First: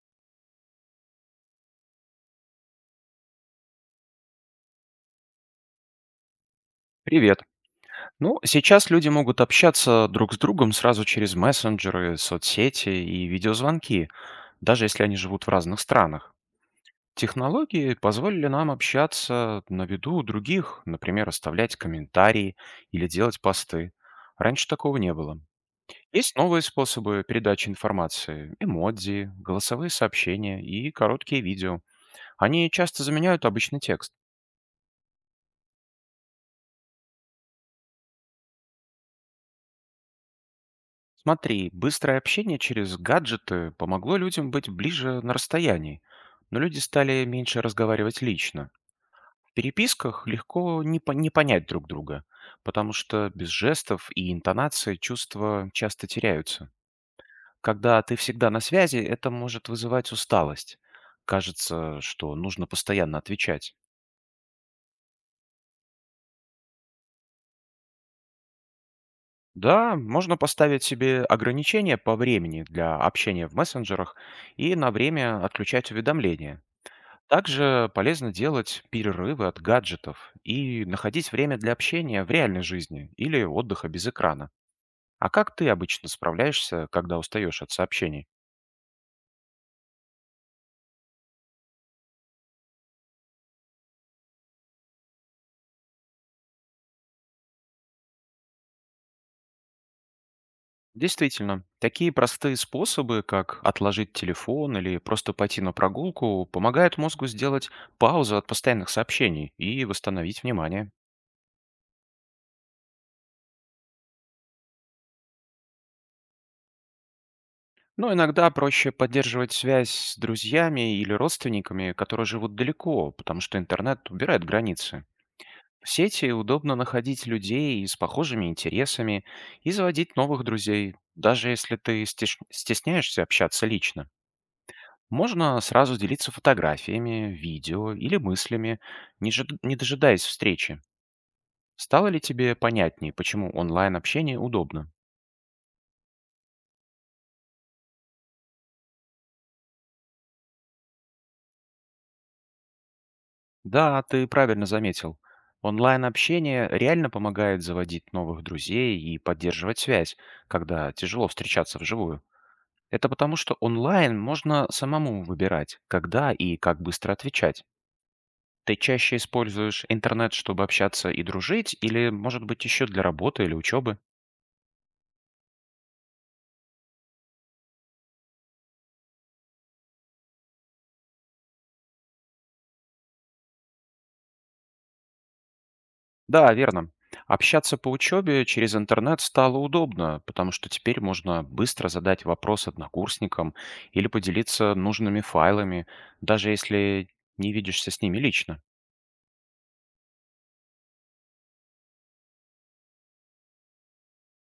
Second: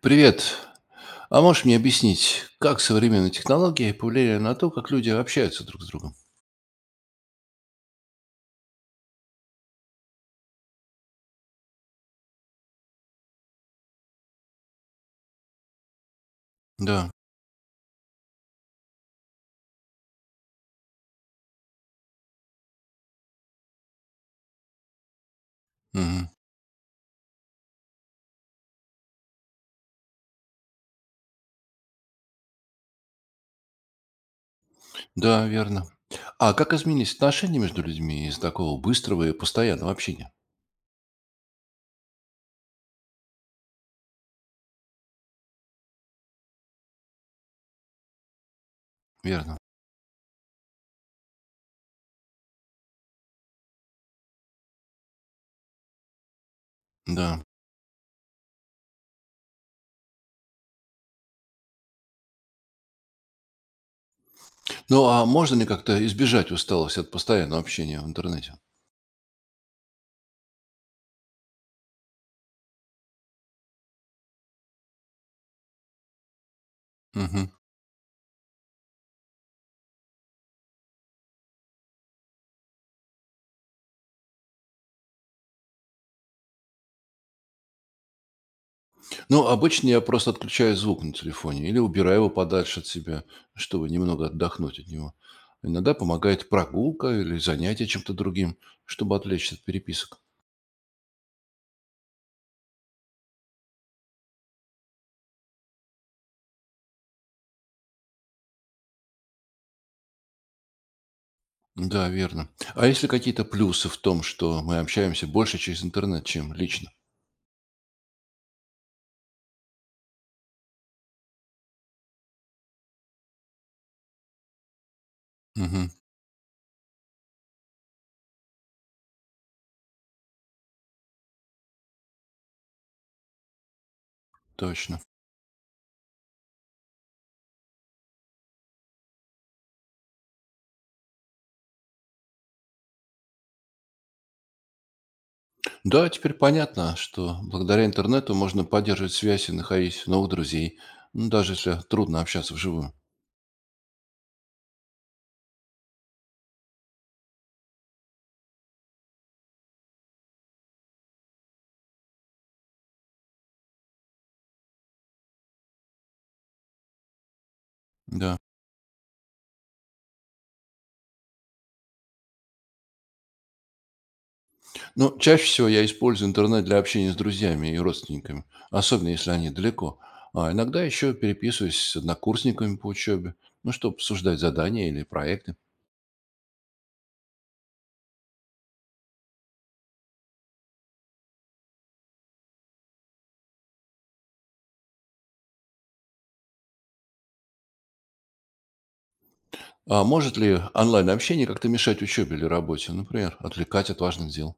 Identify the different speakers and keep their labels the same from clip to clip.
Speaker 1: Привет. А можешь мне объяснить, как современные технологии повлияли на то, как люди общаются друг с другом?
Speaker 2: Привет. Ну, сейчас люди могут общаться друг с другом сразу через мессенджеры, соцсети и видеозвонки, даже если они живут в разных странах.
Speaker 1: Да.
Speaker 2: Технологии позволили нам общаться на виду у других, например, оставлять комментарии или делать посты. Раньше такого не было.
Speaker 1: Мгм.
Speaker 2: Есть новые способы передачи информации, эмодзи, голосовые сообщения и короткие видео. Они часто заменяют обычный текст.
Speaker 1: Да, верно. А как изменились отношения между людьми из такого быстрого и постоянного общения?
Speaker 2: Смотри, быстрое общение через гаджеты помогло людям быть ближе на расстоянии, но люди стали меньше разговаривать лично. В
Speaker 1: Верно.
Speaker 2: переписках легко не понять друг друга, потому что без жестов и интонации чувства часто теряются.
Speaker 1: Да.
Speaker 2: Когда ты всегда на связи, это может вызывать усталость. Кажется, что нужно постоянно отвечать.
Speaker 1: Ну, а можно ли как-то избежать усталости от постоянного общения в интернете?
Speaker 2: Да, можно поставить себе ограничения по времени для общения в мессенджерах и на время отключать уведомления.
Speaker 1: Мгм.
Speaker 2: Также полезно делать перерывы от гаджетов и находить время для общения в реальной жизни или отдыха без экрана. А как ты обычно справляешься, когда устаешь от сообщений?
Speaker 1: Ну, обычно я просто отключаю звук на телефоне или убираю его подальше от себя, чтобы немного отдохнуть от него. Иногда помогает прогулка или занятие чем-то другим, чтобы отвлечься от переписок.
Speaker 2: Действительно, такие простые способы, как отложить телефон или просто пойти на прогулку, помогают мозгу сделать паузу от постоянных сообщений и восстановить внимание.
Speaker 1: Да, верно. А есть ли какие-то плюсы в том, что мы общаемся больше через интернет, чем лично?
Speaker 2: Но иногда проще поддерживать связь с друзьями или родственниками, которые живут далеко, потому что интернет убирает границы. В
Speaker 1: Мгм.
Speaker 2: сети удобно находить людей с похожими интересами и заводить новых друзей, даже если ты стесняешься общаться лично.
Speaker 1: Точно.
Speaker 2: Можно сразу делиться фотографиями, видео или мыслями, не дожидаясь встречи. Стало ли тебе понятнее, почему онлайн-общение удобно?
Speaker 1: Да, теперь понятно, что благодаря интернету можно поддерживать связь и находить новых друзей, ну, даже если трудно общаться вживую.
Speaker 2: Да, ты правильно заметил. Онлайн-общение реально помогает заводить новых друзей и поддерживать связь, когда тяжело встречаться вживую. Это потому, что онлайн можно самому выбирать, когда и как быстро отвечать. Ты чаще используешь интернет, чтобы общаться и дружить, или, может быть, еще для работы или учебы?
Speaker 1: Но чаще всего я использую интернет для общения с друзьями и родственниками, особенно если они далеко. А иногда еще переписываюсь с однокурсниками по учебе, ну, чтобы обсуждать задания или проекты.
Speaker 2: Да, верно. Общаться по учебе через интернет стало удобно, потому что теперь можно быстро задать вопрос однокурсникам или поделиться нужными файлами, даже если не видишься с ними лично.
Speaker 1: А может ли онлайн-общение как-то мешать учебе или работе, например, отвлекать от важных дел?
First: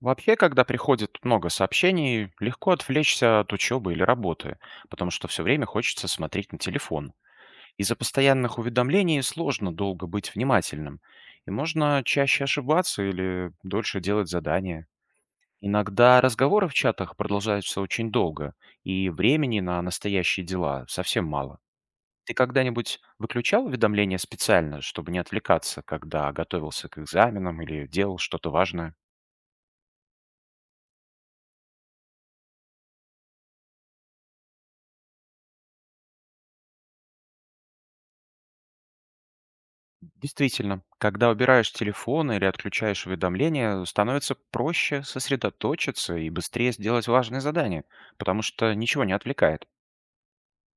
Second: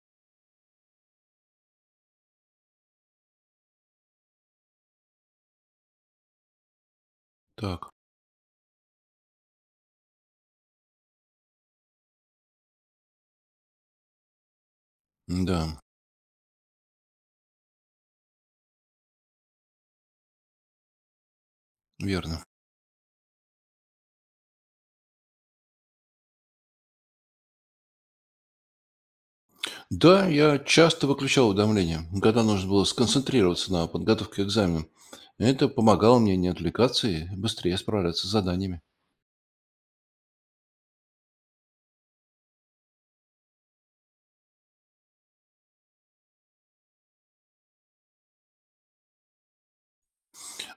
Speaker 2: Вообще, когда приходит много сообщений, легко отвлечься от учебы или работы, потому что все время хочется смотреть на телефон.
Speaker 1: Так,
Speaker 2: Из-за постоянных уведомлений сложно долго быть внимательным, и можно чаще ошибаться или дольше делать задания.
Speaker 1: да,
Speaker 2: Иногда разговоры в чатах продолжаются очень долго, и времени на настоящие дела совсем мало. Ты
Speaker 1: верно.
Speaker 2: когда-нибудь выключал уведомления специально, чтобы не отвлекаться, когда готовился к экзаменам или делал что-то важное?
Speaker 1: Да, я часто выключал уведомления, когда нужно было сконцентрироваться на подготовке к экзаменам. Это помогало мне не отвлекаться и быстрее справляться с заданиями.
Speaker 2: Действительно, когда убираешь телефон или отключаешь уведомления, становится проще сосредоточиться и быстрее сделать важные задания, потому что ничего не отвлекает.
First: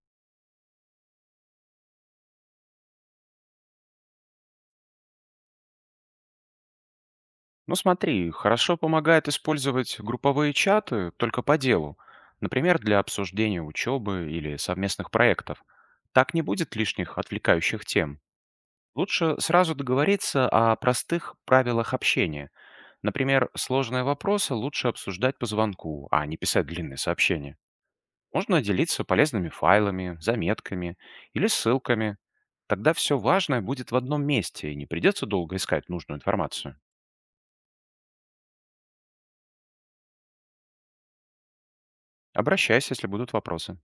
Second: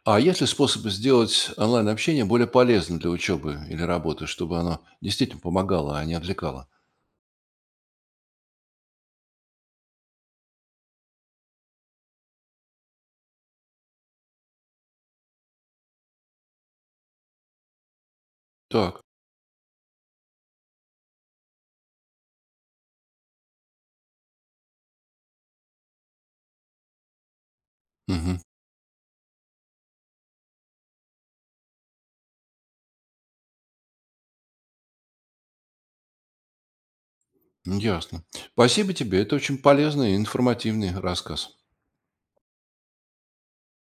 Speaker 1: А есть ли способы сделать онлайн-общение более полезным для учебы или работы, чтобы оно действительно помогало, а не отвлекало?
Speaker 2: Ну смотри, хорошо помогает использовать групповые чаты только по делу, например, для обсуждения учебы или совместных проектов. Так не будет лишних отвлекающих тем.
Speaker 1: Так,
Speaker 2: Лучше сразу договориться о простых правилах общения. Например, сложные вопросы лучше обсуждать по звонку, а не писать длинные сообщения.
Speaker 1: мгм,
Speaker 2: Можно делиться полезными файлами, заметками или ссылками. Тогда все важное будет в одном месте, и не придется долго искать нужную информацию.
Speaker 1: ясно. Спасибо тебе, это очень полезный и информативный рассказ.
Speaker 2: Обращайся, если будут вопросы.